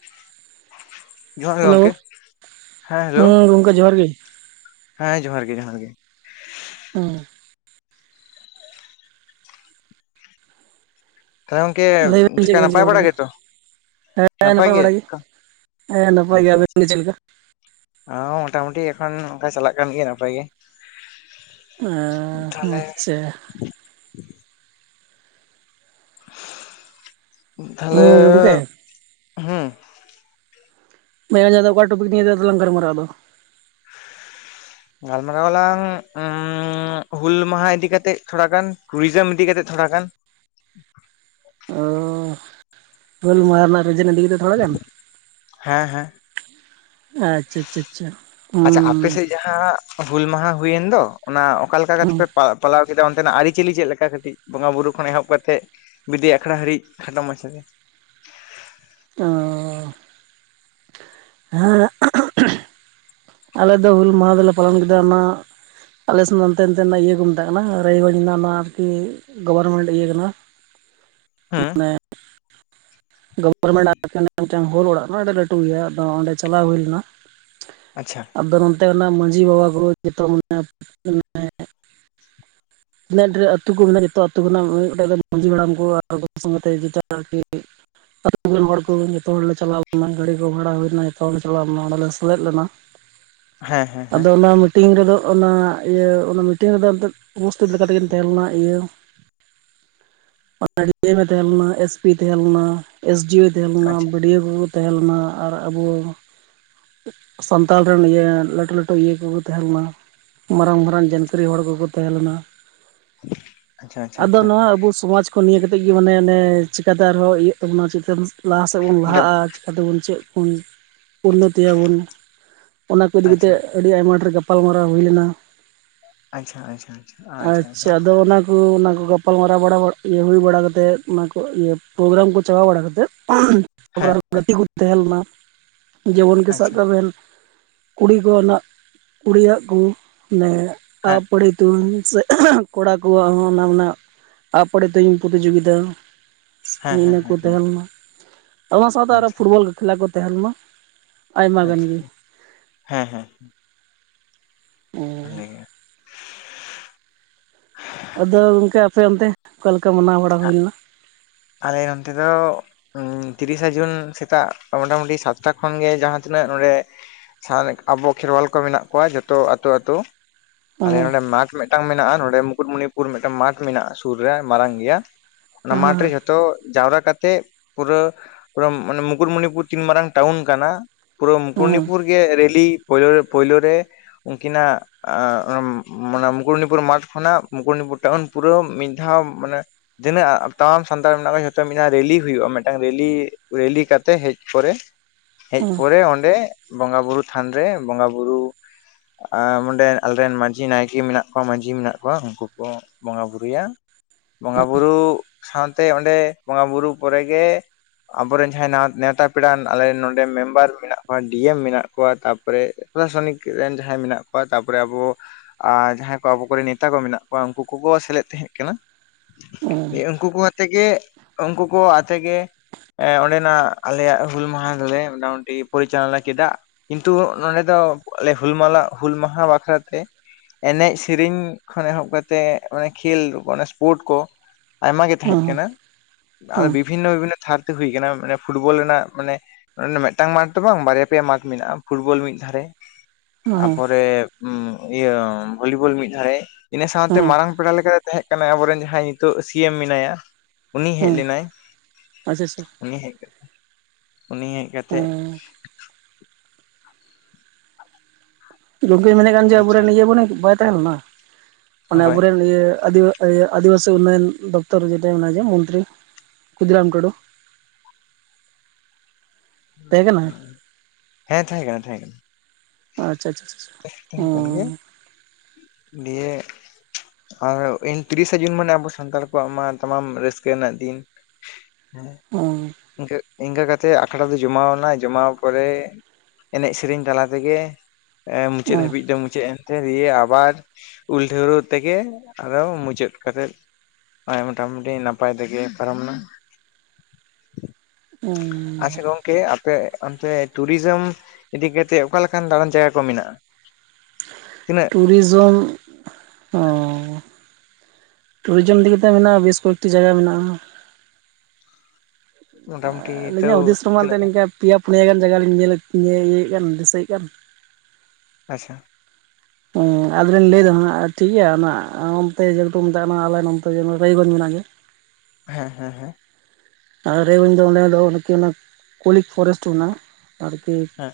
ᱻ ᱡᱚᱦᱟᱨ ᱜᱮ ᱦᱮᱞᱳ ᱜᱚᱢᱠᱮ ᱦᱮᱸ ᱦᱮᱞᱳ ᱜᱚᱝᱠᱮ ᱡᱚᱦᱟᱨ ᱜᱮ ᱦᱮᱸ ᱡᱚᱦᱟᱨ ᱜᱮ ᱡᱚᱦᱟᱨ ᱜᱮ ᱦᱮᱸ ᱛᱟᱦᱞᱮ ᱜᱚᱝᱠᱮ ᱞᱟᱹᱭ ᱵᱮᱱ ᱪᱮᱫᱠᱟ ᱪᱮᱫ ᱵᱮᱱ ᱱᱟᱯᱟᱭ ᱪᱤᱠᱟᱹ ᱵᱟᱲᱟ ᱵᱟᱲᱟᱭᱮᱫᱟ? ᱜᱮᱛᱚ ᱦᱮᱸ ᱱᱟᱯᱟᱭ ᱵᱟᱲᱟ ᱜᱮ ᱦᱮᱸ ᱱᱟᱯᱟᱭ ᱜᱮ ᱟᱵᱤᱱ ᱫᱚ ᱪᱮᱫ ᱞᱮᱠᱟ ᱚ ᱢᱳᱴᱟᱢᱩᱴᱤ ᱮᱠᱷᱚᱱ ᱚᱱᱠᱟ ᱪᱟᱞᱟᱜ ᱠᱟᱱ ᱜᱮᱭᱟ ᱱᱟᱯᱟᱭ ᱜᱮ ᱮ ᱛᱟᱦᱚᱞᱮ ᱟᱪᱪᱷᱟ ᱛᱟᱦᱚᱞᱮ ᱦᱮᱸ ᱜᱚᱝᱠᱮ ᱦᱮᱸ [unintelligible] ᱚᱠᱟ ᱴᱨᱚᱯᱤᱠ [unintelligible] ᱜᱟᱞᱢᱟᱨᱟᱜᱼᱟ ᱟᱫᱚ ᱜᱟᱞᱢᱟᱨᱟᱣ ᱟᱞᱟᱝ ᱦᱩᱞ ᱢᱟᱦᱟ ᱤᱫᱤ ᱠᱟᱛᱮᱜ ᱛᱷᱚᱲᱟ ᱜᱟᱱ ᱴᱩᱨᱤᱡᱚᱢ ᱤᱫᱤ ᱠᱟᱛᱮᱜ ᱛᱷᱚᱲᱟ ᱜᱟᱱ [unintelligible] ᱦᱩᱞ ᱢᱟᱦᱟ ᱨᱮᱱᱟᱜ [unintelligible] ᱛᱷᱚᱲᱟ ᱜᱟᱱ ᱦᱮᱸ ᱦᱮᱸ ᱟᱪᱪᱷᱟ ᱟᱪᱪᱷᱟ ᱟᱪᱪᱷᱟ ᱟᱯᱮ ᱩᱸ ᱥᱮᱫ ᱡᱟᱦᱟᱸ ᱦᱩᱞ ᱢᱟᱦᱟ ᱦᱩᱭᱮᱱ ᱫᱚ ᱚᱱᱟ ᱚᱠᱟ ᱞᱮᱠᱟ ᱠᱟᱛᱮ ᱯᱮ ᱯᱟ ᱯᱟᱞᱟᱣ ᱠᱮᱫᱟ ᱚᱱᱛᱮᱱᱟᱜ ᱟᱹᱨᱤ ᱪᱤᱞᱤ ᱪᱮᱫ ᱞᱮᱠᱟ ᱠᱟᱹᱴᱤᱡ ᱵᱚᱸᱜᱟ ᱵᱩᱨᱩ ᱠᱷᱚᱱ ᱮᱦᱚᱵ ᱠᱟᱛᱮ ᱵᱤᱫᱟᱹᱭ ᱟᱠᱷᱲᱟ ᱦᱟᱹᱨᱤᱡ ᱠᱷᱟᱴᱚ ᱢᱟᱪᱷᱟ ᱛᱮ ᱚ ᱟᱻ ᱟᱞᱮ ᱫᱚ ᱦᱩᱞ ᱢᱟᱦᱟ ᱫᱚᱞᱮ ᱯᱟᱞᱚᱱ ᱠᱮᱫᱟ ᱚᱱᱟ ᱟᱞᱮ ᱥᱮᱫ ᱫᱚ ᱤᱭᱟᱹ ᱠᱚ ᱢᱮᱛᱟᱜ ᱠᱟᱱᱟ ᱨᱟᱭᱜᱚᱸᱡᱽ ᱟᱨᱠᱤ ᱜᱚᱵᱷᱚᱨᱢᱮᱱᱴ ᱤᱭᱟᱹ ᱠᱟᱱᱟ ᱦᱮᱸ [unintelligible] ᱜᱚᱵᱷᱚᱨᱢᱮᱱᱴ [unintelligible] ᱦᱚᱞ ᱚᱲᱟᱜ [unintelligible] ᱞᱟᱹᱴᱩ ᱜᱮᱭᱟ ᱟᱫᱚ ᱚᱸᱰᱮ ᱪᱟᱞᱟᱣ ᱦᱩᱭ ᱞᱮᱱᱟ ᱟᱪᱪᱷᱟ ᱟᱫᱚ ᱚᱱᱛᱮ ᱚᱱᱟ ᱢᱟᱹᱡᱷᱤ ᱵᱟᱵᱟ ᱠᱚ [unintelligible] [unintelligible] ᱛᱤᱱᱟᱹᱜ ᱰᱷᱮᱨ ᱟᱹᱛᱩ ᱠᱚ ᱢᱮᱱᱟᱜᱼᱟ ᱡᱚᱛᱚ ᱟᱹᱛᱩ [unintelligible] ᱢᱟᱺᱡᱷᱤ ᱦᱟᱲᱟᱢ ᱠᱚ [unintelligible] ᱟᱨ ᱵᱟᱠᱤ ᱥᱚᱢᱚᱭ ᱛᱮ ᱤᱫᱤ ᱛᱟᱨᱟ ᱠᱚ [unintelligible] ᱡᱚᱛᱚ ᱦᱚᱲᱞᱮ ᱪᱟᱞᱟᱣ ᱞᱮᱱᱟ ᱜᱟᱹᱰᱤ ᱠᱚ ᱵᱷᱟᱲᱟ ᱦᱩᱭ ᱞᱮᱱᱟ ᱡᱚᱛᱚ ᱦᱚᱲᱞᱮ ᱪᱟᱞᱟᱣ ᱞᱮᱱᱟ ᱚᱸᱰᱮᱞᱮ ᱥᱮᱞᱮᱫ ᱞᱮᱱᱟ ᱦᱮᱸ ᱦᱮᱸ ᱦᱮᱸ ᱟᱫᱚ ᱚᱱᱟ ᱢᱤᱴᱤᱝ ᱨᱮᱫᱚ ᱚᱱᱟ ᱤᱭᱟᱹ ᱚᱱᱟ ᱢᱤᱴᱤᱝ ᱨᱮᱫᱚ ᱩᱯᱟᱥᱛᱤᱛ ᱞᱮᱠᱟ ᱛᱮᱜᱮᱞᱤᱧ ᱛᱟᱦᱮᱸ ᱞᱮᱱᱟ ᱤᱭᱟᱹ [inaudible] ᱛᱟᱦᱮᱸ ᱞᱮᱱᱟ ᱮᱥᱯᱤ ᱛᱟᱦᱮᱸ ᱞᱮᱱᱟ ᱮᱥᱰᱤᱳ ᱛᱟᱦᱮᱸ ᱞᱮᱱᱟ ᱟᱪᱪᱷᱟ ᱵᱤᱰᱤᱭᱳ ᱛᱟᱦᱮᱸ ᱞᱮᱱᱟ ᱟᱨ ᱟᱵᱚ ᱥᱟᱱᱛᱟᱲ ᱨᱮᱱ ᱤᱭᱟᱹ ᱞᱟᱹᱴᱩ ᱞᱟᱹᱴᱩ ᱤᱭᱟᱹ ᱠᱚᱠᱚ ᱛᱟᱦᱮᱸ ᱞᱮᱱᱟ ᱢᱟᱨᱟᱝ ᱢᱟᱨᱟᱝ [unintelligible] ᱦᱚᱲ ᱠᱚᱠᱚ ᱛᱟᱦᱮᱸ ᱞᱮᱱᱟ ᱟᱪᱪᱷᱟ ᱟᱪᱪᱷᱟ ᱟᱫᱚ ᱟᱪᱪᱷᱟ ᱱᱚᱣᱟ ᱟᱵᱚ ᱥᱚᱢᱟᱡ ᱠᱚ ᱱᱤᱭᱟᱹ ᱠᱟᱛᱮ ᱜᱮ ᱢᱟᱱᱮ ᱚᱱᱮ ᱪᱮᱠᱟᱛᱮ ᱟᱨᱦᱚᱸ ᱤᱭᱟᱹ ᱚᱱᱟ ᱪᱤᱠᱟᱹᱱ [unintelligible] ᱞᱟᱦᱟ ᱥᱮᱫ ᱵᱚᱱ ᱰᱟᱹᱵ ᱞᱟᱦᱟᱜᱼᱟ ᱪᱤᱠᱟᱹ ᱛᱮᱵᱚᱱ ᱪᱮᱫ ᱩᱱ ᱩᱱᱱᱚᱛᱤᱭᱟᱵᱚᱱ ᱚᱱᱟ ᱠᱚ ᱤᱫᱤ ᱠᱟᱛᱮ ᱟᱪᱪᱷᱟ ᱟᱹᱰᱤ ᱟᱭᱢᱟ ᱰᱷᱮᱨ ᱜᱟᱯᱟᱞᱢᱟᱨᱟᱣ ᱦᱩᱭ ᱞᱮᱱᱟ ᱟᱪᱪᱷᱟ ᱟᱪᱪᱷᱟ ᱟᱪᱪᱷᱟ ᱟᱪᱪᱷᱟ ᱜᱟᱯᱟᱞ ᱢᱟᱨᱟᱣ ᱵᱟᱲᱟ ᱤᱭᱟᱹ ᱦᱩᱭ ᱵᱟᱲᱟ ᱠᱟᱛᱮᱫ ᱚᱱᱟ ᱠᱚ ᱤᱭᱟᱹ ᱯᱨᱳᱜᱨᱟᱢ ᱠᱚ ᱪᱟᱵᱟ ᱵᱟᱲᱟᱛᱮᱫ [unintelligible] ᱦᱮᱸ ᱜᱟᱛᱮ ᱠᱚ ᱛᱟᱦᱮᱸ ᱞᱮᱱᱟ ᱡᱮᱢᱚᱱ ᱠᱤ ᱥᱟᱵ ᱟᱪᱪᱷᱟ ᱠᱟᱜ ᱵᱮᱱ ᱠᱩᱲᱤ ᱠᱚᱱᱟᱜ ᱠᱩᱲᱤᱭᱟᱜ ᱠᱩ ᱦᱮᱸ ᱟᱯᱟᱲᱤ ᱛᱩᱧ ᱥᱮ ᱠᱚᱲᱟ ᱠᱚᱣᱟᱜ ᱦᱚᱸ ᱚᱱᱟ ᱨᱮᱱᱟᱜ ᱟᱯᱟᱲᱤ ᱛᱩᱧ ᱯᱨᱚᱛᱤᱡᱳᱜᱤᱛᱟ ᱦᱮᱸ ᱦᱮᱸ ᱤᱱᱟᱹ ᱦᱮᱸ ᱠᱚ ᱦᱮᱸ ᱛᱟᱦᱮᱸ ᱞᱮᱱᱟ ᱚᱱᱟ ᱥᱟᱶᱛᱮ ᱟᱨ ᱦᱚᱸ ᱟᱪᱪᱷᱟ ᱯᱷᱩᱴᱵᱚᱞ ᱠᱷᱮᱞᱟ ᱠᱚ ᱛᱟᱦᱮᱸ ᱞᱮᱱᱟ ᱟᱭᱢᱟ ᱜᱟᱱ ᱟᱪᱪᱷᱟ ᱜᱮ ᱦᱮᱸ ᱦᱮᱸ ᱵᱷᱟᱞᱮ ᱚ ᱜᱮ ᱟᱫᱚ ᱜᱚᱢᱠᱮ ᱟᱯᱮ ᱚᱱᱛᱮ ᱚᱠᱟ ᱞᱮᱠᱟ ᱢᱟᱱᱟᱣ ᱵᱟᱲᱟ ᱦᱩᱭ ᱟ- ᱞᱮᱱᱟ ᱟᱞᱮ ᱚᱱᱚᱛᱮ ᱫᱚ ᱛᱤᱨᱤᱥᱟ ᱡᱩᱱ ᱥᱮᱛᱟᱜ ᱢᱚᱴᱟᱢᱩᱴᱤ ᱥᱟᱛᱴᱟ ᱠᱷᱚᱱᱜᱮ ᱡᱟᱦᱟᱸᱛᱤᱱᱟᱹᱜ ᱱᱚᱰᱮ ᱥᱟᱵᱷᱟᱵᱤᱠ ᱟᱵᱚ ᱠᱷᱮᱨᱣᱟᱞ ᱠᱚ ᱢᱮᱱᱟᱜ ᱠᱚᱣᱟ ᱡᱷᱚᱛᱚ ᱟᱹᱛᱩ ᱟᱹᱛᱩ ᱟᱞᱮ ᱱᱚᱰᱮ ᱢᱟᱜ ᱢᱤᱫᱴᱟᱝ ᱢᱮᱱᱟᱜᱼᱟ ᱱᱚᱰᱮ ᱢᱩᱠᱩᱴᱢᱩᱱᱤᱯᱩᱨ ᱢᱤᱫᱴᱟᱝ ᱢᱟᱴᱷᱚ ᱢᱮᱱᱟᱜᱼᱟ ᱥᱩᱨ ᱨᱮ ᱢᱟᱨᱟᱝ ᱜᱮᱭᱟ ᱚᱱᱟ ᱢᱟᱴ ᱨᱮ ᱡᱷᱚᱛᱚ ᱡᱟᱣᱨᱟ ᱠᱟᱛᱮ ᱯᱩᱨᱟᱹ ᱢᱩᱠᱩᱴᱢᱩᱱᱤᱯᱩᱨ ᱛᱤᱱ ᱢᱟᱨᱟᱝ ᱴᱟᱣᱩᱱ ᱠᱟᱱᱟ ᱯᱩᱨᱟᱹ ᱢᱩᱠᱩᱴᱢᱩᱱᱤᱯᱩᱨ ᱜᱮ ᱨᱮᱞᱤ ᱯᱩᱭᱞᱳ ᱨᱮ ᱯᱩᱭᱞᱳ ᱨᱮ ᱩᱱᱠᱤᱱᱟᱜ ᱢᱩᱠᱩᱴᱢᱩᱱᱤᱯᱩᱨ ᱢᱟᱴᱷ ᱠᱷᱚᱱᱟᱜ ᱢᱩᱠᱩᱴᱢᱩᱱᱤᱯᱩᱨ ᱴᱟᱣᱩᱱ ᱯᱩᱨᱟᱹ ᱢᱤᱫ ᱫᱷᱟᱣ ᱢᱟᱱᱮ ᱛᱤᱱᱟᱹᱜ ᱥᱟᱱᱛᱟᱲ ᱢᱮᱱᱟᱜ ᱠᱚᱣᱟ ᱡᱷᱚᱛᱚ ᱢᱤᱫᱴᱟᱝ ᱨᱮᱞᱤ ᱦᱩᱭᱩᱜᱼᱟ ᱢᱤᱫᱴᱟᱝ ᱨᱮᱞᱤ ᱨᱮᱞᱤ ᱠᱟᱛᱮ ᱦᱮᱡ ᱯᱚᱨᱮ ᱦᱮᱡ ᱯᱚᱨᱮ ᱚᱰᱮ ᱵᱚᱸᱜᱟ ᱵᱩᱨᱩ ᱛᱷᱟᱱᱨᱮ ᱵᱚᱸᱜᱟ ᱵᱩᱨᱩ ᱟᱨ ᱚᱸᱰᱮ ᱟᱞᱮᱨᱮᱱ ᱢᱟᱹᱡᱷᱤ ᱱᱟᱭᱠᱮ ᱢᱮᱱᱟᱜ ᱠᱚᱣᱟ ᱢᱟᱹᱡᱷᱤ ᱢᱮᱱᱟᱜ ᱠᱚᱣᱟ ᱩᱱᱠᱩ ᱠᱚ ᱵᱚᱸᱜᱟ ᱵᱩᱨᱩᱭᱟ ᱵᱚᱸᱜᱟ ᱵᱩᱨᱩ ᱥᱟᱶᱛᱮ ᱚᱸᱰᱮ ᱵᱚᱸᱜᱟ ᱵᱩᱨᱩ ᱯᱚᱨᱮᱜᱮ ᱟᱵᱚᱨᱮᱱ ᱡᱟᱦᱟᱸᱭ ᱱᱮᱣᱛᱟ ᱯᱮᱲᱟ ᱟᱞᱮ ᱱᱚᱰᱮ ᱢᱮᱢᱵᱟᱨ ᱢᱮᱱᱟᱜ ᱠᱚᱣᱟ ᱰᱤ ᱮᱢ ᱢᱮᱱᱟᱜ ᱠᱚᱣᱟ ᱛᱟᱨᱯᱚᱨᱮ ᱯᱨᱚᱥᱟᱥᱚᱱᱤᱠ ᱨᱮᱱ ᱡᱟᱦᱟᱸᱭ ᱢᱮᱱᱟᱜ ᱠᱚᱣᱟ ᱛᱟᱯᱚᱨᱮ ᱟᱵᱚ ᱡᱟᱦᱟᱸᱭ ᱠᱚ ᱟᱵᱚ ᱠᱚᱨᱮᱱ ᱱᱮᱛᱟ ᱠᱚ ᱢᱮᱱᱟᱜ ᱠᱚᱣᱟ ᱩᱱᱠᱩ ᱠᱚ ᱥᱮᱞᱮᱫ ᱛᱟᱦᱮᱸ ᱠᱟᱱᱟ ᱩᱱᱠᱩ ᱠᱚ ᱟᱛᱮ ᱜᱮ ᱩᱱᱠᱩ ᱠᱚ ᱟᱛᱮ ᱜᱮ ᱚᱸᱰᱮᱱᱟᱜ ᱟᱞᱮᱭᱟᱜ ᱦᱩᱞ ᱢᱟᱦᱟ ᱫᱚᱞᱮ ᱢᱚᱴᱟᱢᱩᱴᱤ ᱯᱚᱨᱤᱪᱟᱞᱚᱱᱟ ᱠᱮᱫᱟ ᱠᱤᱱᱛᱩ ᱱᱚᱸᱰᱮ ᱫᱚ ᱟᱞᱮ ᱦᱩᱞᱢᱟ ᱦᱩᱞ ᱢᱟᱦᱟ ᱵᱟᱠᱷᱨᱟᱛᱮ ᱮᱱᱮᱡ ᱥᱮᱨᱮᱧ ᱠᱷᱚᱱ ᱮᱦᱚᱵ ᱠᱟᱛᱮᱫ ᱠᱷᱮᱞ ᱥᱯᱳᱨᱴ ᱠᱚ ᱟᱭᱢᱟ ᱟᱨ ᱵᱤᱵᱷᱤᱱᱚ ᱵᱤᱵᱷᱤᱱᱚ ᱛᱷᱟᱨ ᱛᱮ ᱦᱩᱭ ᱟᱠᱟᱱᱟ ᱢᱟᱱᱮ ᱯᱷᱩᱴᱵᱚᱞ ᱨᱮᱱᱟᱜ ᱢᱟᱱᱮ ᱢᱤᱫᱴᱟᱝ ᱢᱟᱨᱴᱷ ᱫᱚ ᱵᱟᱝ ᱵᱟᱨᱭᱟ ᱯᱮᱭᱟ ᱢᱟᱨᱠᱷ ᱢᱮᱱᱟᱜᱼᱟ ᱯᱷᱩᱴᱵᱚᱞ ᱢᱤᱫ ᱢᱤᱫ ᱫᱷᱟᱨᱮ ᱛᱟᱯᱚᱨᱮ ᱤᱭᱟᱹ ᱵᱷᱚᱞᱤᱵᱚᱞ ᱢᱤᱫ ᱫᱷᱟᱨᱮ ᱤᱱᱟᱹ ᱥᱟᱶᱛᱮ ᱢᱟᱨᱟᱝ ᱯᱮᱲᱟ ᱞᱮᱠᱟ ᱛᱟᱦᱮᱸ ᱠᱟᱱᱟ ᱟᱵᱚᱨᱮᱱ ᱡᱟᱦᱟᱸᱭ ᱱᱤᱛᱚᱜ ᱥᱤ ᱮᱢ ᱢᱮᱱᱟᱭᱟ ᱩᱱᱤ ᱦᱮᱡ ᱞᱮᱱᱟᱭ ᱟᱪᱪᱷᱟ ᱟᱪᱪᱷᱟ ᱩᱱᱤ ᱦᱮᱡ ᱞᱮ ᱩᱱᱤ ᱦᱮᱡ ᱠᱟᱛᱮᱫ ᱜᱚᱝᱠᱮ ᱢᱮᱱᱮᱫ ᱠᱟᱱ ᱡᱮ ᱟᱪᱪᱷᱟ ᱟᱵᱚᱨᱮᱱ ᱤᱭᱟᱹ ᱢᱚᱱᱮ ᱵᱟᱭ ᱛᱟᱦᱮᱸ ᱞᱮᱱᱟ ᱢᱟᱱᱮ ᱦᱳᱭ ᱟᱵᱚᱨᱮᱱ ᱤᱭᱟᱹ ᱟᱫᱤᱵᱟᱥᱤ ᱟᱫᱤᱵᱟᱥᱤ ᱩᱱᱱᱚᱭᱚᱱ ᱫᱚᱯᱛᱚᱨᱮᱴ ᱢᱮ ᱢᱚᱱᱛᱨᱤ ᱠᱷᱩᱫᱤᱨᱟᱢ ᱴᱩᱰᱩ [inaudible] ᱛᱟᱦᱮᱸ ᱠᱟᱱᱟᱭ ᱦᱮᱸ ᱛᱟᱦᱮᱸ ᱠᱟᱱᱟ ᱛᱟᱦᱮᱸ ᱠᱟᱱᱟ ᱟᱪᱪᱷᱟ ᱟᱪᱪᱷᱟ ᱟᱪᱪᱷᱟ ᱪ ᱛᱟᱦᱮᱸ ᱠᱟᱱ ᱜᱮ ᱫᱤᱭᱮ ᱟᱨᱧ ᱛᱤᱨᱤᱥᱟ ᱡᱩᱱ ᱢᱟᱱᱮ ᱟᱵᱚ ᱥᱟᱱᱛᱟᱲ ᱠᱚᱣᱟᱜ ᱢᱟ ᱛᱟᱢᱟᱢ ᱨᱟᱹᱥᱠᱟᱹ ᱨᱮᱱᱟᱜ ᱫᱤᱱ ᱦᱮᱸ ᱚ [inaudible] ᱤᱱᱠᱟᱹ ᱠᱟᱛᱮᱮᱫ ᱟᱠᱷᱲᱟ ᱫᱚ ᱡᱚᱢᱟᱣᱱᱟ ᱡᱚᱢᱟᱣ ᱯᱚᱨᱮ ᱮᱱᱮᱡ ᱥᱮᱨᱮᱧ ᱛᱟᱞᱟ ᱛᱮᱜᱮ ᱮ ᱢᱩᱪᱟᱹᱫ ᱦᱟᱹᱵᱤᱡ ᱫᱚ ᱢᱩᱪᱟᱹᱫ ᱮ ᱫᱤᱭᱮ ᱟᱵᱟᱨ ᱩᱞ ᱰᱷᱟᱹᱣᱨᱟᱹᱜ ᱛᱮᱜᱮ ᱟᱫᱚ ᱢᱩᱪᱟᱹᱫ ᱠᱟᱛᱮᱜ ᱱᱚ ᱢᱳᱴᱟᱢᱩᱴᱤ ᱱᱟᱯᱟᱭ ᱛᱮᱜᱮ ᱯᱟᱨᱚᱢ ᱱᱟ [unintelligible] ᱟᱯᱮ ᱚᱱᱛᱮ ᱴᱩᱨᱤᱡᱚᱢ ᱤᱫᱤ ᱠᱟᱛᱮ ᱚᱠᱟᱞᱮᱠᱟᱱ ᱫᱟᱬᱟᱱ ᱡᱟᱭᱜᱟ ᱠᱚ ᱢᱮᱱᱟᱜᱼᱟ ᱛᱤᱱᱟᱹᱜ ᱴᱩᱨᱤᱡᱚᱢ ᱦᱚᱸ ᱴᱩᱨᱤᱡᱚᱢ ᱤᱫᱤᱛᱮ ᱢᱮᱱᱟᱜᱼᱟ ᱵᱮᱥ ᱠᱚᱭᱮᱠᱴᱤ ᱡᱟᱭᱜᱟ ᱢᱮᱱᱟᱜᱼᱟ ᱢᱚᱴᱟᱢᱩᱴᱤ ᱛᱟᱹᱣ ᱟᱹᱞᱤᱧᱟᱜ ᱦᱩᱫᱤᱥ ᱨᱮᱢᱟ ᱛᱤᱱᱟᱹᱜ ᱱᱤᱝᱠᱟ ᱯᱮᱭᱟᱯᱷ ᱱᱤᱭᱟᱹᱟᱹᱜᱟᱱ ᱡᱟᱭᱜᱟ ᱞᱤᱧ ᱧᱮᱞ ᱤᱭᱟᱹᱭᱮᱫ ᱠᱟᱱ ᱫᱤᱥᱟᱹᱭᱮᱫ ᱠᱟᱱ ᱟᱪᱪᱷᱟ ᱦᱮᱸ ᱟᱫᱚᱞᱤᱧ ᱞᱟᱹᱭᱫᱟ ᱦᱟᱸᱜ ᱴᱷᱤᱠ ᱜᱮᱭᱟ ᱚᱱᱟ ᱱᱚᱱᱛᱮ ᱡᱮ ᱢᱮᱛᱟᱜ ᱠᱟᱱᱟ ᱟᱞ ᱨᱟᱭᱜᱚᱸᱡᱽ ᱢᱮᱱᱟᱜᱼᱟ [inaudible] ᱦᱮᱸ ᱦᱮᱸ ᱦᱮᱸ ᱟᱨ ᱤᱧ ᱫᱚ ᱚᱸᱰᱮ ᱫᱚ ᱚᱱᱟ ᱠᱚᱞᱤᱠ ᱯᱷᱚᱨᱮᱥᱴ ᱢᱮᱱᱟᱜᱼᱟ [unintelligible] ᱟᱨ ᱠᱤ ᱦᱮᱸ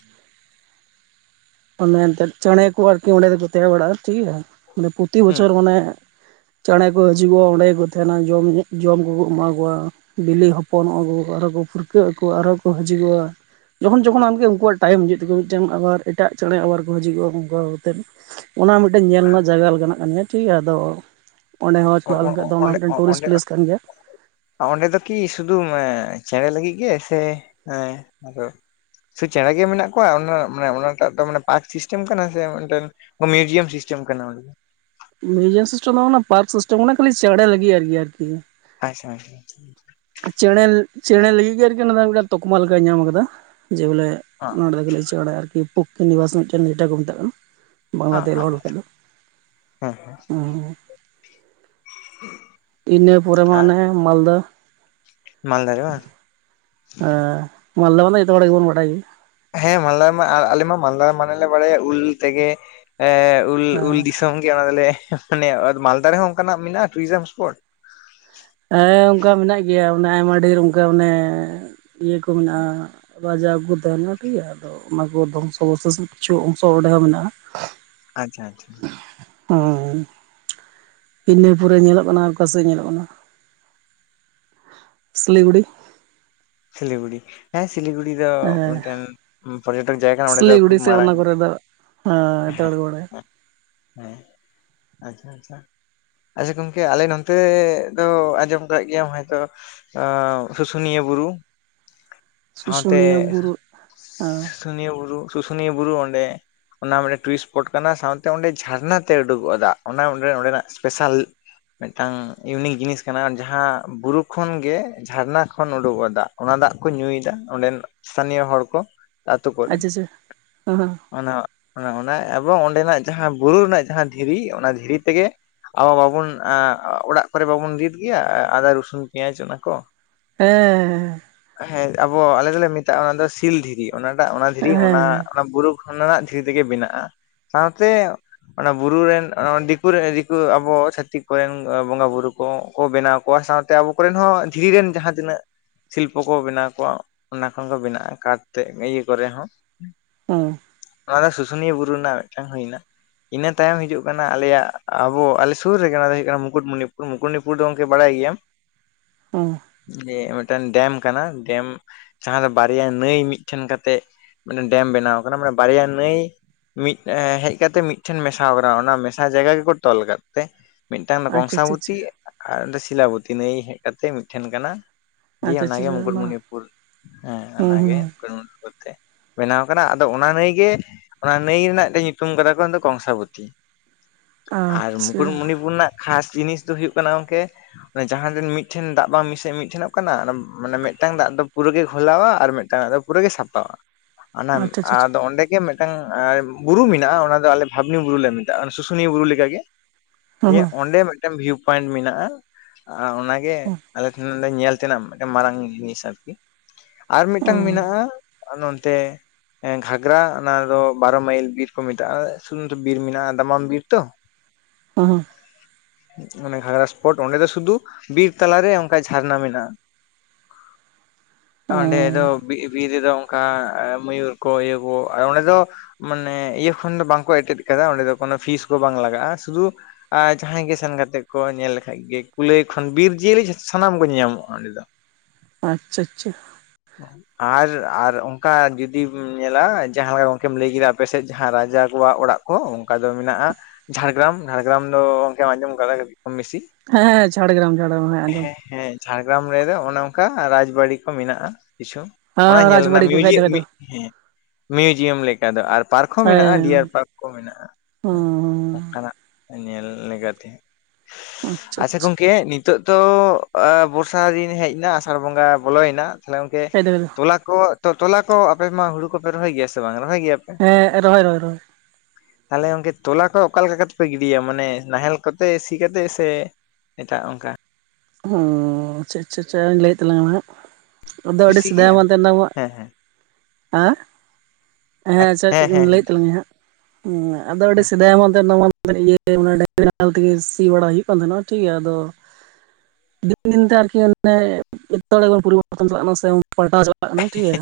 ᱮ ᱮᱱᱛᱮᱫ ᱪᱮᱬᱮ ᱠᱚ ᱟᱨᱠᱤ ᱚᱸᱰᱮ ᱫᱚᱠᱚ ᱛᱟᱦᱮᱸ ᱵᱟᱲᱟᱜᱼᱟ ᱴᱷᱤᱠᱜᱮᱭᱟ ᱢᱟᱱᱮ ᱯᱨᱚᱛᱤ ᱦᱩᱸ ᱵᱚᱪᱷᱚᱨ ᱢᱟᱱᱮ ᱪᱮᱬᱮ ᱠᱚ ᱦᱤᱡᱩᱜᱚᱜᱼᱟ ᱚᱸᱰᱮ ᱜᱮᱠᱚ ᱛᱟᱦᱮᱱᱟ ᱡᱚᱢ ᱡᱚᱢ ᱠᱚᱠᱚ ᱮᱢᱟ ᱠᱚᱣᱟ ᱵᱤᱞᱤ ᱦᱚᱯᱚᱱᱚᱜᱼᱟ ᱠᱚ ᱟᱨᱚᱸ ᱠᱚ ᱯᱷᱩᱨᱠᱟᱹᱜ ᱟᱠᱚ ᱟᱨᱦᱚᱸ ᱠᱚ ᱦᱤᱡᱩᱜᱚᱜᱼᱟ ᱡᱚᱠᱷᱚᱱ ᱡᱚᱠᱷᱚᱱ ᱟᱢᱜᱮ ᱩᱱᱠᱩᱣᱟᱜ ᱴᱟᱭᱤᱢ ᱦᱤᱡᱩᱜ ᱛᱟᱠᱚ ᱢᱤᱫᱴᱮᱱ ᱟᱵᱟᱨ ᱮᱴᱟᱜ ᱪᱮᱬᱮ ᱟᱵᱟᱨ ᱠᱚ ᱦᱤᱡᱩᱜᱚᱜᱼᱟ ᱚᱱᱠᱟ ᱠᱟ ᱠᱟᱛᱮᱮᱫ ᱚᱱᱟ ᱢᱤᱫᱴᱮᱱ ᱧᱮᱞ ᱨᱮᱱᱟᱜ ᱡᱟᱭᱜᱟ ᱞᱮᱠᱟᱱᱟᱜ ᱠᱟᱱ ᱜᱮᱭᱟ ᱴᱷᱤᱠ ᱜᱮᱭᱟ ᱟᱫᱚ ᱚᱱᱰᱮ ᱦᱚᱸ ᱪᱟᱞᱟᱣ ᱞᱮᱱᱠᱷᱟᱱ ᱫᱚ ᱚᱱᱟ ᱚᱸᱰᱮ ᱢᱤᱫᱴᱮᱱ ᱴᱩᱨᱤᱥᱴ ᱚᱸᱰᱮ ᱯᱞᱮᱥ ᱠᱟᱱ ᱜᱮᱭᱟ ᱚᱸᱰᱮ ᱫᱚ ᱠᱤ ᱥᱩᱫᱩ ᱪᱮᱬᱮ ᱞᱟᱹᱜᱤᱫ ᱜᱮ ᱥᱮ ᱦᱮ ᱟᱨ ᱦᱚᱸ ᱥᱮ ᱪᱮᱬᱮ ᱜᱮ ᱢᱮᱱᱟᱜ ᱠᱚᱣᱟ ᱚᱱᱟ ᱢᱟᱱᱮ ᱚᱱᱟᱴᱟᱜ ᱫᱚ ᱢᱟᱱᱮ ᱯᱟᱨᱠ ᱥᱤᱥᱴᱮᱢ ᱠᱟᱱᱟ ᱥᱮ ᱢᱤᱫᱴᱮᱱ ᱢᱤᱭᱩᱡᱤᱭᱟᱢ ᱥᱤᱥᱴᱮᱢ ᱪᱢ ᱠᱟᱱᱟ [unintelligible] ᱢᱤᱭᱩᱡᱤᱭᱟᱢ ᱥᱤᱥᱴᱮᱢ ᱫᱚ ᱯᱟᱨᱠ ᱥᱤᱥᱴᱮᱢ ᱠᱟᱱᱟ ᱠᱷᱟᱹᱞᱤ ᱪᱮᱬᱮ ᱞᱟᱹᱜᱤᱫ ᱟᱨᱠᱤ ᱟᱨᱠᱤ ᱟᱪᱪᱷᱟᱪ ᱪᱮᱬᱮ ᱪᱮᱬᱮ ᱞᱟᱹᱜᱤᱫ ᱜᱮ ᱟᱨᱠᱤ ᱚᱱᱟ ᱢᱤᱫᱴᱟᱝ ᱛᱚᱠᱢᱟ ᱞᱮᱠᱟᱭ ᱧᱟᱢ ᱠᱟᱫᱟ ᱡᱮ ᱵᱚᱞᱮ ᱱᱚᱸᱰᱮ ᱫᱚ ᱪᱮᱬᱮ ᱟᱨᱠᱤ ᱯᱚᱠᱤ ᱱᱤᱵᱟᱥ ᱢᱤᱫᱴᱮᱱ ᱱᱮᱴᱟ ᱠᱚ ᱢᱮᱛᱟᱜ ᱠᱟᱱᱟ ᱵᱟᱝᱞᱟᱛᱮ ᱨᱚᱲ ᱠᱟᱱᱟ ᱦᱮᱸ ᱤᱱᱟᱹ ᱯᱚᱨᱮ ᱟᱨ ᱢᱟᱱᱮ ᱢᱟᱞᱫᱟ ᱢᱟᱞᱫᱟ ᱨᱮ ᱵᱟᱝ ᱢᱟᱞᱫᱟ ᱵᱟᱝ ᱫᱚ ᱡᱚᱛᱚ ᱦᱚᱲ ᱜᱮᱵᱚᱱ ᱵᱟᱰᱟᱭ ᱜᱮᱭᱟ ᱦᱮᱸ ᱢᱟᱞᱫᱟ ᱢᱟ ᱟᱨ ᱟᱞᱮ ᱢᱟ ᱢᱟᱞᱫᱟ ᱢᱟᱱᱮᱞ ᱞᱮ ᱵᱟᱲᱟᱭᱟ ᱩᱞ ᱛᱮᱜᱮ ᱩᱞ ᱜᱮᱭᱟ ᱩᱞ ᱫᱤᱥᱚᱢ ᱜᱮ ᱚᱱᱟ ᱞᱮ ᱢᱟᱱᱮ ᱢᱟᱞᱫᱟ ᱨᱮᱦᱚᱸ ᱚᱱᱠᱟᱱᱟᱜ ᱢᱮᱱᱟᱜᱼᱟ ᱴᱩᱨᱤᱡᱚᱢ ᱥᱯᱚᱴ ᱦᱮᱸ ᱚᱱᱠᱟ ᱢᱮᱱᱟᱜ ᱜᱮᱭᱟ ᱚᱱᱮ ᱟᱭᱢᱟ ᱰᱷᱮᱨ ᱚᱱᱠᱟ ᱚᱱᱮ ᱤᱭᱟᱹ ᱠᱚ ᱢᱮᱱᱟᱜᱼᱟ ᱡᱟᱣ ᱠᱚ ᱛᱟᱦᱮᱸᱱᱟ ᱴᱷᱤᱠ ᱜᱮᱭᱟ ᱟᱫᱚ ᱚᱱᱟ ᱠᱚ ᱫᱷᱚᱝᱥ ᱵᱚᱨᱚᱥ ᱠᱤᱪᱷᱩ ᱚᱝᱥᱚ ᱚᱸᱰᱮ ᱦᱚᱸ ᱢᱮᱱᱟᱜᱼᱟ ᱟᱪᱪᱷᱟ ᱟᱪᱪᱷᱟ ᱦᱮ ᱤᱱᱟᱹ ᱯᱚᱨᱮ ᱧᱮᱞᱚᱜ ᱠᱟᱱᱟ ᱚᱠᱟ ᱥᱮᱫ ᱧᱮᱞᱚᱜ ᱠᱟᱱᱟ ᱥᱤᱞᱤᱜᱩᱲᱤ ᱥᱤᱞᱤᱜᱩᱲᱤ ᱦᱮᱸ ᱥᱤᱞᱤᱜᱩᱲᱤ ᱫᱚ ᱦᱮᱸ ᱢᱤᱫᱴᱮᱱ ᱯᱚᱨᱡᱚᱴᱚᱠ ᱡᱟᱭᱜᱟ ᱠᱟᱱᱟ ᱚᱸᱰᱮ ᱫᱚ ᱠᱷᱩᱵ ᱢᱟᱨᱟᱝ [unintelligible] ᱦ ᱮ ᱦᱮᱸ ᱛᱲᱲ ᱦᱮᱸ [unintelligible] ᱟᱪᱪᱷᱟ ᱟᱪᱪᱷᱟ ᱜᱚᱝᱠᱮ ᱟᱞᱮ ᱱᱚᱛᱮ ᱫᱚ ᱟᱸᱡᱚᱢ ᱠᱫ ᱜᱮᱭᱟ ᱦᱚᱭᱛᱚ ᱥᱩᱥᱩᱱᱤᱭᱟᱹ ᱵᱩᱨᱩ ᱥᱟᱶᱛᱮ ᱥᱩᱥᱩᱱᱤᱭᱟᱹ ᱵᱩᱨᱩ ᱦᱮᱸ ᱥᱩᱥᱩᱱᱤᱭᱟᱹ ᱵᱩᱨᱩ ᱥᱩᱥᱩᱱᱤᱭᱟᱹ ᱵᱩᱨᱩ ᱚᱸᱰᱮ ᱚᱱᱟ ᱢᱤᱫᱴᱮᱱ ᱴᱩᱨᱤᱥᱴ ᱥᱯᱚᱴ ᱠᱟᱱᱟ ᱥᱟᱶᱛᱮ ᱚᱸᱰᱮ ᱡᱷᱟᱨᱱᱟ ᱛᱮ ᱩᱰᱩᱠᱚᱜ ᱫᱟᱜ ᱚᱱᱟ ᱚᱸᱰᱮ ᱚᱸᱰᱮᱱᱟᱜ ᱮᱯᱮᱥᱟᱞ ᱢᱤᱫᱴᱟᱝ ᱤᱭᱩᱱᱤᱠ ᱡᱤᱱᱤᱥ ᱠᱟᱱᱟ ᱡᱟᱦᱟᱸ ᱵᱩᱨᱩ ᱠᱷᱚᱱᱜᱮ ᱡᱷᱟᱨᱱᱟ ᱠᱷᱚᱱ ᱩᱰᱩᱠᱩ-ᱟ ᱫᱟᱜ ᱚᱱᱟ ᱫᱟᱜ ᱠᱚ ᱧᱩᱭᱮᱫᱟ ᱚᱸᱰᱮᱱ ᱥᱛᱷᱟᱱᱤᱭᱟᱹ ᱦᱚᱲ ᱠᱚ ᱟᱹᱛᱩ ᱠᱚᱨᱮ ᱟᱪᱪᱷᱟ ᱟᱪᱪᱷᱟ ᱚᱱᱟ ᱱ ᱚᱱᱟ ᱮᱵᱚᱝ ᱚᱸᱰᱮᱱᱟᱜ ᱡᱟᱦᱟᱸ ᱵᱩᱨᱩ ᱨᱮᱱᱟᱜ ᱡᱟᱦᱟᱸ ᱫᱷᱤᱨᱤ ᱚᱱᱟ ᱫᱷᱤᱨᱤ ᱛᱮᱜᱮ ᱟᱵᱚ ᱵᱟᱵᱚᱱ ᱚᱲᱟᱜ ᱠᱚᱨᱮ ᱵᱟᱵᱚᱱ ᱨᱤᱫ ᱜᱮᱭᱟ ᱟᱫᱟ ᱨᱚᱥᱩᱱ ᱯᱮᱸᱭᱟᱡ ᱚᱱᱟ ᱠᱚ ᱦᱮᱸ ᱦᱮᱸ ᱟᱵᱚ ᱟᱞᱮ ᱫᱚᱞᱮ ᱢᱮᱛᱟᱜᱼᱟ ᱚᱱᱟ ᱫᱚ ᱥᱤᱞ ᱫᱷᱤᱨᱤ ᱚᱱᱟᱴᱟᱜ ᱚᱱᱟ ᱦᱮᱸ ᱫᱷᱤᱨᱤ ᱦᱮᱸ ᱚᱱᱟ ᱵᱩᱨᱩ ᱚᱱᱟ ᱨᱮᱱᱟᱜ ᱫᱷᱤᱨᱤ ᱛᱮᱜᱮ ᱵᱮᱱᱟᱜᱼᱟ ᱥᱟᱶᱛᱮ ᱚᱱᱟ ᱵᱩᱨᱩ ᱨᱮᱱ ᱫᱤᱠᱩᱨ ᱨᱮᱱ ᱫᱤᱠᱩ ᱟᱵᱚ ᱪᱷᱷᱟᱛᱤᱠ ᱠᱚᱨᱮᱱ ᱵᱚᱸᱜᱟ ᱵᱩᱨᱩ ᱠᱚᱠᱚ ᱵᱮᱱᱟᱣ ᱠᱚᱣᱟ ᱥᱟᱶᱛᱮ ᱟᱵᱚ ᱠᱚᱨᱮᱱ ᱦᱚᱸ ᱫᱷᱤᱨᱤ ᱨᱮᱱ ᱡᱟᱦᱟᱸ ᱛᱤᱱᱟᱹᱜ ᱥᱤᱞᱯᱚ ᱠᱚ ᱵᱮᱱᱟᱣ ᱠᱚᱣᱟ ᱚᱱᱟ ᱠᱷᱚᱱ ᱫᱚ ᱵᱮᱱᱟᱜᱼᱟ ᱠᱟᱴ ᱛᱮ ᱤᱭᱟᱹ ᱠᱚᱨᱮ ᱦᱚᱸ ᱦᱸ ᱱᱚᱣᱟ ᱫᱚ ᱥᱩᱥᱩᱱᱤᱭᱟᱹ ᱵᱩᱨᱩ ᱨᱮᱱᱟᱜ ᱢᱤᱫᱴᱟᱝ ᱦᱩᱭᱱᱟ ᱤᱱᱟᱹ ᱛᱟᱭᱚᱢ ᱦᱤᱡᱩᱜ ᱠᱟᱱᱟ ᱟᱞᱮᱭᱟᱜ ᱟᱵᱚ ᱟᱞᱮ ᱥᱩᱨ ᱨᱮᱜᱮ ᱚᱱᱟ ᱫᱚ ᱦᱩᱭᱩᱜ ᱠᱟᱱᱟ ᱢᱩᱠᱩᱴᱢᱩᱱᱤᱯᱩᱨ ᱢᱩᱠᱩᱴᱢᱩᱱᱤᱯᱩᱨ ᱫᱚ ᱜᱚᱢᱠᱮ ᱵᱟᱲᱟᱭ ᱦᱮᱸ [unintelligible] ᱢᱤᱫᱴᱮᱱ ᱰᱮᱢ ᱠᱟᱱᱟ ᱰᱮᱢ ᱡᱟᱦᱟᱸ ᱫᱚ ᱵᱟᱨᱭᱟ ᱱᱟᱹᱭ ᱢᱤᱫᱴᱷᱮᱱ ᱠᱟᱛᱮᱜ ᱢᱟᱱᱮ ᱰᱮᱢ ᱵᱮᱱᱟᱣ ᱟᱠᱟᱱᱟ ᱢᱟᱱᱮ ᱵᱲᱭᱟ ᱱᱟᱟᱹᱭ ᱢᱤᱫ ᱦᱮᱡ ᱠᱟᱛᱮᱜ ᱢᱤᱫ ᱴᱷᱮᱱ ᱢᱮᱥᱟᱨᱟ ᱚᱱᱟ ᱢᱮᱥᱟ ᱡᱟᱭᱜᱟ ᱜᱮᱠᱚ ᱛᱚᱞ ᱠᱟᱜ ᱛᱮ ᱢᱤᱫᱴᱟᱝ ᱟᱪᱪᱷᱟ ᱠᱚᱝᱥᱟᱵᱚᱛᱤ ᱟᱪᱪᱷᱟ ᱟᱨ ᱚᱸ ᱥᱤᱞᱟᱵᱚᱛᱤ ᱱᱟᱹᱭ ᱦᱮᱡ ᱠᱟᱛᱮ ᱢᱤᱫᱴᱷᱮᱱ ᱠᱟᱱᱟ ᱟᱪᱪᱷᱟ ᱫᱤᱭᱮ ᱟᱪᱪᱷᱟ ᱟᱪᱪᱷᱟ ᱚᱱᱟᱜᱮ ᱚᱱᱟ ᱢᱩᱠᱩᱴᱢᱩᱱᱤᱯᱩᱨ ᱦᱮᱸ ᱦᱩᱸ ᱚᱱᱟᱜᱮ ᱦᱩᱸ ᱢᱩᱠᱩᱴᱢᱩᱱᱤᱯᱩᱨ ᱛᱮ ᱵᱮᱱᱟᱣ ᱠᱟᱱᱟ ᱟᱫᱚ ᱚᱱᱟ ᱱᱟᱹᱭ ᱜᱮ ᱚᱱᱟ ᱱᱟᱹᱭ ᱨᱮᱱᱟᱜᱴ ᱧᱩᱛᱩᱢ ᱠᱟᱫᱟ ᱠᱚ ᱫᱚ ᱠᱚᱝᱥᱟᱵᱚᱛᱤ ᱟᱨ ᱟᱪᱪᱷᱟ ᱢᱩᱠᱩᱴᱢᱩᱱᱤᱯᱩᱨ ᱨᱮᱱᱟᱜ ᱠᱷᱟᱥ ᱡᱤᱱᱤᱥ ᱫᱚ ᱦᱩᱭᱩᱜᱳᱜ ᱠᱟᱱᱟ ᱜᱚᱢᱠᱮ ᱡᱟᱦᱟᱸᱤᱱ ᱢᱤᱫᱴᱷᱮᱱ ᱫᱟᱜ ᱵᱟᱝ ᱢᱤᱥᱟᱭ ᱢᱤᱫᱴᱷᱮᱱ ᱠᱟᱱᱟ ᱢᱟᱱᱮ ᱢᱤᱫᱴᱟᱝ ᱫᱟᱜ ᱫᱚ ᱯᱩᱨᱟᱹ ᱜᱮ ᱠᱷᱷᱚᱞᱟᱣᱟ ᱟᱨ ᱢᱤᱫᱴᱟᱝ ᱫᱟᱜ ᱫᱚ ᱯᱩᱨᱟᱹᱮ ᱥᱟᱯᱟᱟᱜᱼᱟ ᱚᱱᱟ ᱟᱪᱪᱷᱟ ᱟᱪᱪᱷᱟ ᱟᱫᱚ ᱚᱸᱰᱮ ᱜᱮ ᱢᱤᱫᱴᱟᱝ ᱵᱩᱨᱩ ᱢᱮᱱᱟᱜᱼᱟ ᱚᱱᱟ ᱫᱚ ᱟᱞᱮ ᱵᱷᱟᱵᱽᱱᱤ ᱵᱩᱨᱩ ᱞᱮ ᱢᱮᱛᱟᱜᱼᱟ ᱥᱩᱥᱩᱱᱤᱭᱟᱹ ᱵᱩᱨᱩ ᱞᱮᱠᱟᱜᱮ ᱡᱮ ᱦᱩᱸ ᱚᱸᱰᱮ ᱢᱤᱫᱴᱮᱱ ᱵᱷᱤᱭᱩ ᱯᱚᱭᱮᱱᱴ ᱢᱮᱱᱟᱜᱼᱟ ᱚᱱᱟᱜᱮ ᱦᱩᱸ ᱟᱞᱮ ᱴᱷᱮᱱ ᱞᱮ ᱧᱮᱞ ᱚᱛᱱᱟᱜ ᱢᱤᱫᱴᱟᱝ ᱢᱟᱨᱟᱝ ᱡᱤᱱᱤᱥ ᱟᱨᱠᱤ ᱟᱨ ᱢᱤᱫᱴᱟᱝ ᱦᱩᱸ ᱢᱮᱱᱟᱜᱼᱟ ᱱᱚᱱᱛᱮ ᱜᱷᱟᱜᱽᱨᱟ ᱚᱱᱟ ᱫᱚ ᱵᱟᱨᱚ ᱢᱟᱭᱤᱞ ᱵᱤᱨ ᱠᱚ ᱢᱮᱛᱟᱜᱼᱟ ᱥᱩᱫᱷᱩᱛᱚ ᱵᱤᱨ ᱢᱮᱱᱟᱜᱼᱟ ᱫᱟᱢᱟᱢ ᱵᱤᱨ ᱛᱚ ᱦᱩᱸ ᱢᱟᱱᱮ ᱜᱷᱟᱜᱽᱨᱟ ᱥᱯᱚᱴ ᱚᱸᱰᱮ ᱫᱚ ᱥᱩᱫᱷᱩ ᱵᱤᱨ ᱛᱟᱞᱟᱨᱮ ᱚᱱᱠᱟ ᱡᱷᱟᱨᱱᱟ ᱢᱮᱱᱟᱜᱼᱟ ᱦᱩᱸ ᱛᱰᱮ ᱫᱚᱚᱢ ᱚᱱᱠᱟ ᱢᱚᱭᱩᱨ ᱠᱚ ᱤᱭᱟᱹ ᱠᱚ ᱚᱸᱰᱮ ᱫᱚ ᱢᱟᱱᱮ ᱤᱭᱟᱹ ᱠᱷᱚᱱ ᱫᱚ ᱵᱟᱝᱠᱚ ᱮᱴᱮᱫ ᱟᱠᱟᱫᱟ ᱚᱸᱰᱮ ᱫᱚ ᱯᱷᱤᱥ ᱠᱚ ᱵᱟᱝ ᱞᱟᱜᱟᱜᱼᱟ ᱥᱩᱫᱩ ᱡᱟᱦᱟᱸᱭ ᱜᱮ ᱥᱮᱱ ᱠᱟᱛᱮ ᱠᱚ ᱧᱮᱞ ᱞᱮᱠᱷᱟᱱ ᱜᱮ ᱠᱩᱞᱟᱹᱭ ᱠᱷᱚᱱ ᱵᱤᱨ ᱡᱤᱭᱟᱹᱞᱤ ᱡᱤᱭᱟᱹᱞᱤ ᱥᱟᱱᱟᱢ ᱠᱚ ᱧᱟᱢᱚᱜᱼᱟ ᱚᱸᱰᱮ ᱫᱚ ᱟᱪᱪᱷᱟ ᱟᱪᱪᱷᱟ ᱟᱨ ᱟᱨ ᱚᱱᱠᱟ ᱡᱚᱫᱤᱢ ᱧᱮᱞᱟ ᱨᱟᱡᱟ ᱠᱚᱣᱟᱜ ᱚᱲᱟᱜ ᱠᱚ ᱚᱱᱠᱟ ᱫᱚ ᱢᱮᱱᱟᱜᱼᱟ ᱡᱷᱟᱲᱜᱨᱟᱢ ᱡᱷᱟᱲᱜᱨᱟᱢ ᱫᱚ ᱚᱱᱠᱮᱢ ᱟᱸᱡᱚᱢ ᱟᱠᱟᱫᱟ ᱠᱚᱢ ᱵᱤᱥᱤ ᱦᱮᱸ ᱡᱷᱟᱲᱜᱨᱟᱢ ᱡᱷᱟᱲᱜᱨᱟᱢ ᱦᱮᱸ ᱟᱸᱡᱚᱢ ᱡᱷᱟᱲᱜᱨᱟᱢ ᱨᱮᱫᱚ ᱚᱱᱮ ᱚᱱᱠᱟ ᱨᱟᱡᱽ ᱵᱟᱲᱤ ᱠᱚ ᱢᱮᱱᱟᱜᱼᱟ ᱠᱤᱪᱷᱩ ᱚᱱᱟ ᱦᱮᱸ ᱧᱮᱞ ᱨᱮᱱᱟᱜ ᱨᱟᱡᱽᱵᱟᱲᱤ ᱠᱚ ᱠᱷᱟᱡ ᱢᱤᱭᱩᱡᱤᱠ ᱫᱚ ᱠᱷᱟᱡ ᱫᱚ ᱢᱤᱫ ᱦᱮᱸ ᱢᱤᱭᱩᱡᱤᱭᱟᱢ ᱞᱮᱠᱟ ᱫᱚ ᱟᱨ ᱯᱟᱨᱠ ᱦᱚᱸ ᱢᱮᱱᱟᱜᱼᱟ ᱦᱮᱸ ᱰᱤᱭᱟᱨ ᱯᱟᱨᱠ ᱦᱚᱸ ᱢᱮᱱᱟᱜᱼᱟ ᱦᱩᱸ ᱚᱱᱠᱟᱱᱟᱜ ᱧᱮᱞ ᱞᱮᱠᱟᱛᱮ ᱟᱪᱪᱷᱟ ᱜᱚᱝᱠᱮ ᱛᱚ ᱫᱚ ᱵᱚᱨᱥᱟ ᱫᱤᱱ ᱦᱮᱡ ᱮᱱᱟ ᱟᱥᱟᱲ ᱵᱚᱸᱜᱟ ᱵᱚᱞᱚᱭᱮᱱᱟ ᱛᱟᱦᱚᱞᱮ ᱜᱚᱝᱠᱮ ᱠᱷᱟᱡ ᱫᱚ ᱛᱚᱞᱟ ᱠᱚ ᱛᱚᱞᱟ ᱠᱚ ᱟᱯᱮ ᱢᱟ ᱦᱩᱲᱩ ᱠᱚᱯᱮ ᱨᱚᱦᱚᱭ ᱜᱮᱭᱟ ᱥᱮ ᱵᱟᱝ ᱨᱚᱦᱚᱭ ᱜᱮᱭᱟᱯᱮ? ᱦᱮᱸ ᱨᱚᱦᱚᱭ ᱨᱚᱦᱚᱭ ᱨᱚᱦᱚᱭ ᱛᱟᱦᱚᱞᱮ ᱜᱚᱝᱠᱮ ᱛᱚᱞᱟ ᱠᱚ ᱚᱠᱟ ᱞᱮᱠᱟ ᱠᱟᱛᱮᱫ ᱯᱮ ᱜᱤᱰᱤᱭᱟ ᱢᱟᱱᱮ ᱱᱟᱦᱮᱞ ᱠᱚᱛᱮ ᱥᱤ ᱠᱟᱛᱮᱜ ᱥᱮ ᱮᱴᱟᱜ ᱚᱱᱠᱟ ᱚ ᱪᱮᱫ ᱪᱮᱫ ᱪᱷᱟᱧ ᱞᱟᱹᱭᱮᱫ ᱛᱟᱞᱟᱝᱟ ᱦᱟᱸᱜ ᱟᱫᱚ ᱟᱹᱰᱤ ᱥᱤ ᱜᱮᱭᱟ ᱥᱮᱫᱷᱟᱭᱟᱢ ᱛᱟᱦᱮ ᱱᱟᱢᱚᱜ ᱦᱮᱸ ᱦᱮᱸ ᱦᱮ ᱦᱮᱸ ᱟᱪᱷᱟ ᱦᱮᱸ ᱦᱮᱸ ᱞᱟᱹᱭᱮᱫ ᱛᱟᱞᱟᱝ ᱤᱧᱟ ᱦᱟᱸᱜ ᱟᱫᱚ ᱟᱹᱰᱤ ᱥᱮᱫᱟᱭ ᱤᱭᱟᱹ ᱰᱟᱝᱨᱤ ᱱᱟᱦᱮᱞ ᱛᱮᱜᱮ ᱥᱤ ᱵᱟᱲᱟ ᱦᱩᱭᱩᱜ ᱠᱟᱱ ᱛᱟᱦᱮᱱᱚᱜ ᱟ ᱴᱷᱤᱠ ᱜᱮᱭᱟ ᱟᱫᱚ ᱫᱤᱱ ᱫᱤᱱ ᱛᱮ ᱟᱨᱠᱤ ᱚᱱᱮ ᱮᱛᱚᱲ ᱯᱚᱨᱤᱵᱚᱨᱛᱚᱱ ᱪᱟᱞᱟᱜ ᱠᱟᱱᱟ ᱥᱮ ᱯᱟᱞᱴᱟ ᱪᱟᱞᱟᱜ ᱠᱟᱱᱟ ᱴᱷᱤᱠᱭᱟ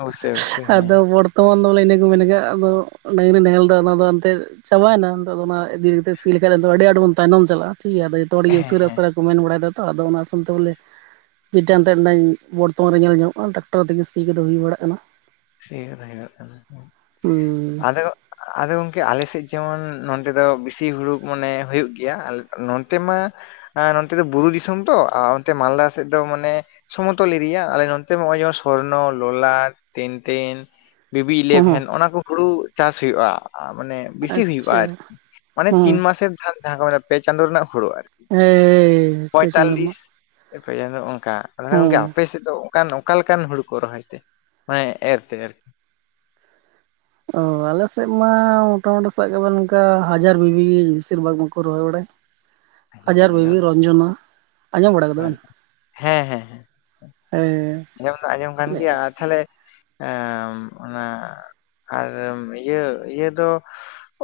ᱚᱵᱚᱥᱥᱳᱭ ᱚᱵᱚᱥᱥᱳᱭ ᱦᱮᱸ ᱟᱫᱚ ᱵᱚᱨᱛᱚᱢᱟᱱ ᱚᱞ ᱤᱱᱟᱹ ᱠᱚ ᱢᱮᱱ ᱟᱫᱚ ᱱᱟ ᱱᱟᱦᱮᱞ ᱮᱫᱟ ᱚᱱᱟᱛᱮ ᱪᱟᱵᱟᱭᱮᱱᱟ ᱚᱱᱟ ᱤᱫᱤ ᱠᱟᱛᱮ ᱥᱤ ᱞᱮᱠᱷᱟᱡ ᱟᱫᱚ ᱟᱹᱰᱤ ᱟᱴ ᱵᱚᱱ ᱛᱟᱭᱱᱚᱢ ᱪᱟᱞᱟᱜᱼᱟ ᱴᱷᱤᱠ ᱜᱮᱭᱟ ᱟᱫᱚ ᱡᱚᱛᱚ ᱦᱚᱲ ᱜᱮ ᱦᱮᱸ ᱦᱮᱸ ᱩᱥᱟᱹᱨᱟᱥᱟᱹᱨᱟ ᱠᱚ ᱢᱮᱱ ᱵᱟᱲᱟᱭ ᱫᱟ ᱛᱚ ᱟᱫᱚ ᱚᱱᱟ ᱥᱟᱶᱛᱮ ᱵᱚᱞᱮ ᱡᱮᱴᱟᱛᱮ ᱵᱚᱨᱛᱚᱢᱟᱱ ᱨᱮ ᱧᱮᱞ ᱧᱟᱢᱚᱜᱼᱟ ᱴᱟᱠᱴᱟᱨ ᱛᱮᱜᱮ ᱥᱤ ᱦᱩᱭ ᱵᱟᱲᱟᱜ ᱠᱟᱱᱟ ᱦᱩᱭᱩᱜ ᱠᱟᱱᱟ ᱦᱩᱸ ᱟᱫᱚ ᱟᱫᱚ ᱜᱚᱝᱠᱮ ᱟᱞᱮ ᱥᱮᱫ ᱡᱮᱢᱚᱱ ᱱᱚᱱ ᱛᱮ ᱫᱚ ᱵᱮᱥᱤ ᱦᱩᱲᱩ ᱢᱟᱱᱮ ᱦ ᱦᱩᱭᱩᱜ ᱜᱮᱭᱟ ᱱᱚᱱ ᱢᱟ ᱱᱚᱱᱛᱮ ᱫᱚ ᱵᱩᱨᱩ ᱫᱤᱥᱚᱢ ᱛᱚ ᱟᱨ ᱚᱱᱛᱮ ᱢᱟᱞᱫᱟ ᱥᱮᱫ ᱫᱚ ᱢᱟᱱᱮ ᱥᱚᱢᱚᱛᱚᱞ ᱮᱨᱤᱭᱟ ᱟᱞᱮ ᱱᱚᱛ ᱱᱚᱜᱚᱭ ᱡᱮᱢᱚᱱ ᱥᱚᱨᱱᱚ ᱞᱚᱞᱟᱴ ᱛᱤᱱ ᱛᱤᱱ ᱵᱤᱵᱤ ᱦᱚᱸ ᱦᱚᱸ ᱤᱞᱮᱵᱷᱮᱱ ᱚᱱᱟ ᱠᱚ ᱦᱩᱲᱩ ᱪᱟᱥ ᱦᱩᱭᱩᱜᱼᱟ ᱢᱟᱱᱮ ᱵᱮᱥᱤ ᱦᱩᱭᱩᱜᱼᱟ ᱟᱪᱪᱷᱟ ᱟᱨᱠᱤ ᱢᱟᱱᱮ ᱦᱮᱸ ᱛᱤᱱ ᱢᱟᱥᱮᱨ ᱡᱟᱦᱟᱸ ᱡᱟᱦᱟᱸ ᱠᱚ ᱢᱮ ᱯᱮ ᱪᱟᱸᱫᱳ ᱨᱮᱱᱟᱜ ᱦᱳᱲᱳ ᱟᱨᱠᱤ ᱦᱮᱭ ᱯᱮ ᱪᱟᱸᱫᱳ ᱯᱚᱭᱭᱛᱟᱞᱞᱤᱥ ᱨᱮᱱᱟᱜ ᱯᱮ ᱪᱟᱸᱫᱚ ᱱᱚᱝᱠᱟ ᱜᱚᱝᱠᱮ ᱦᱮᱸ ᱟᱯᱮ ᱥᱮᱫ ᱫᱚ ᱚᱱᱠᱟᱱ ᱚᱠᱟ ᱞᱮᱠᱟᱱ ᱦᱩᱲᱩ ᱠᱚ ᱨᱚᱦᱚᱭ ᱛᱮ ᱦᱮᱸ ᱮᱨᱛᱮ ᱟᱨᱠᱤ ᱚ ᱟᱞᱮ ᱥᱮᱫ ᱢᱟ ᱢᱚᱴᱟᱢᱩᱴᱤ ᱥᱟᱵ ᱠᱟᱜ ᱢᱮ ᱚᱱᱠᱟ ᱦᱟᱡᱟᱨ ᱵᱤᱵᱤ ᱵᱤᱥᱤᱨ ᱵᱷᱟᱜᱽ ᱵᱟᱠᱚ ᱨᱚᱦᱚᱭ ᱵᱟᱲᱟᱭᱟ ᱦᱟᱡᱟᱨ ᱵᱤᱵᱤ ᱨᱚᱱᱡᱚᱱᱟ ᱦ ᱦᱮᱸ ᱦᱮᱸ ᱦᱮᱸ ᱦᱮᱸ ᱟᱸᱡᱚᱢ ᱫᱚ ᱟᱸᱡᱚᱢ ᱠᱟᱱ ᱜᱮᱭᱟ ᱟᱨ ᱛᱟᱦᱚᱞᱮ ᱚᱱᱟ ᱟᱨ ᱤᱭᱟᱹ ᱤᱭᱟᱹ ᱫᱚ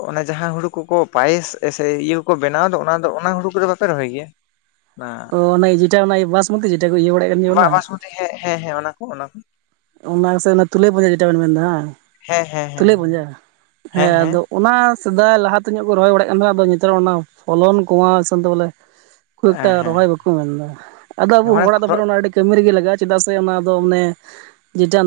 ᱚᱱᱮ ᱡᱟᱦᱟᱸ ᱦᱩᱲᱩ ᱠᱚᱠᱚ ᱯᱟᱭᱮᱥ ᱤᱭᱟᱹ ᱠᱚᱠᱚ ᱵᱮ ᱵᱮᱱᱟᱣ ᱚᱱᱟ ᱫᱚ ᱚᱱᱟ ᱦᱩᱲᱩ ᱠᱚᱫᱚ ᱵᱟᱯᱮ ᱨᱚᱦᱚᱭ ᱜᱮᱭᱟ ᱚᱱᱟ ᱚ ᱡᱮᱴᱟ ᱵᱟᱥ ᱢᱩᱛᱤ ᱡᱤ ᱵᱟ ᱵᱟᱥᱢᱚᱛᱤᱡᱤ ᱦᱮᱸ ᱦᱮᱸ ᱚᱱᱟ ᱠᱚ ᱚᱱᱟ ᱠᱚ ᱚᱱᱟ ᱥᱮ ᱚᱱᱟ ᱛᱩᱞᱟᱹᱭ ᱯᱧᱡᱟ ᱡᱮᱴᱟ ᱵᱮᱱ ᱢᱮᱱᱫᱟ ᱦᱮᱸ ᱦᱮᱸ ᱦᱮᱸ ᱛᱩᱞᱟᱹ ᱯᱟᱸᱡᱟ ᱦᱮᱸ ᱟᱫᱚ ᱚᱱᱟ ᱥᱮᱫᱟᱭ ᱞᱟᱦᱟᱛᱮ ᱧᱚᱜ ᱠᱚ ᱨᱚᱦᱚᱭ ᱵᱟᱲᱟᱭ ᱠᱟᱱ ᱛᱟᱦᱮᱱᱟ ᱟᱫᱚ ᱱᱮᱛᱟᱨ ᱚᱱᱟ ᱯᱷᱚᱞᱚᱱ ᱠᱚᱢᱟᱣ ᱥᱮᱚᱱᱛᱮ ᱵᱚᱞᱮ ᱠᱷᱩᱵ ᱮᱠᱴᱟ ᱦᱮᱸ ᱨᱚᱦᱚᱭ ᱵᱟᱠᱚ ᱢᱮᱱᱫᱟ ᱟᱫᱚ ᱟᱵᱚ ᱦᱮᱸ ᱢᱟᱱᱮ ᱦᱚᱲᱟᱜ ᱛᱮ ᱚᱱᱟ ᱟᱹᱰᱤ ᱠᱟᱹᱢᱤ ᱨᱮᱜᱮ ᱞᱟᱹᱠ ᱪᱮᱫᱟᱜ ᱥᱮ ᱚᱱᱟ ᱫᱚ ᱚᱱᱮ ᱡᱮᱴᱟ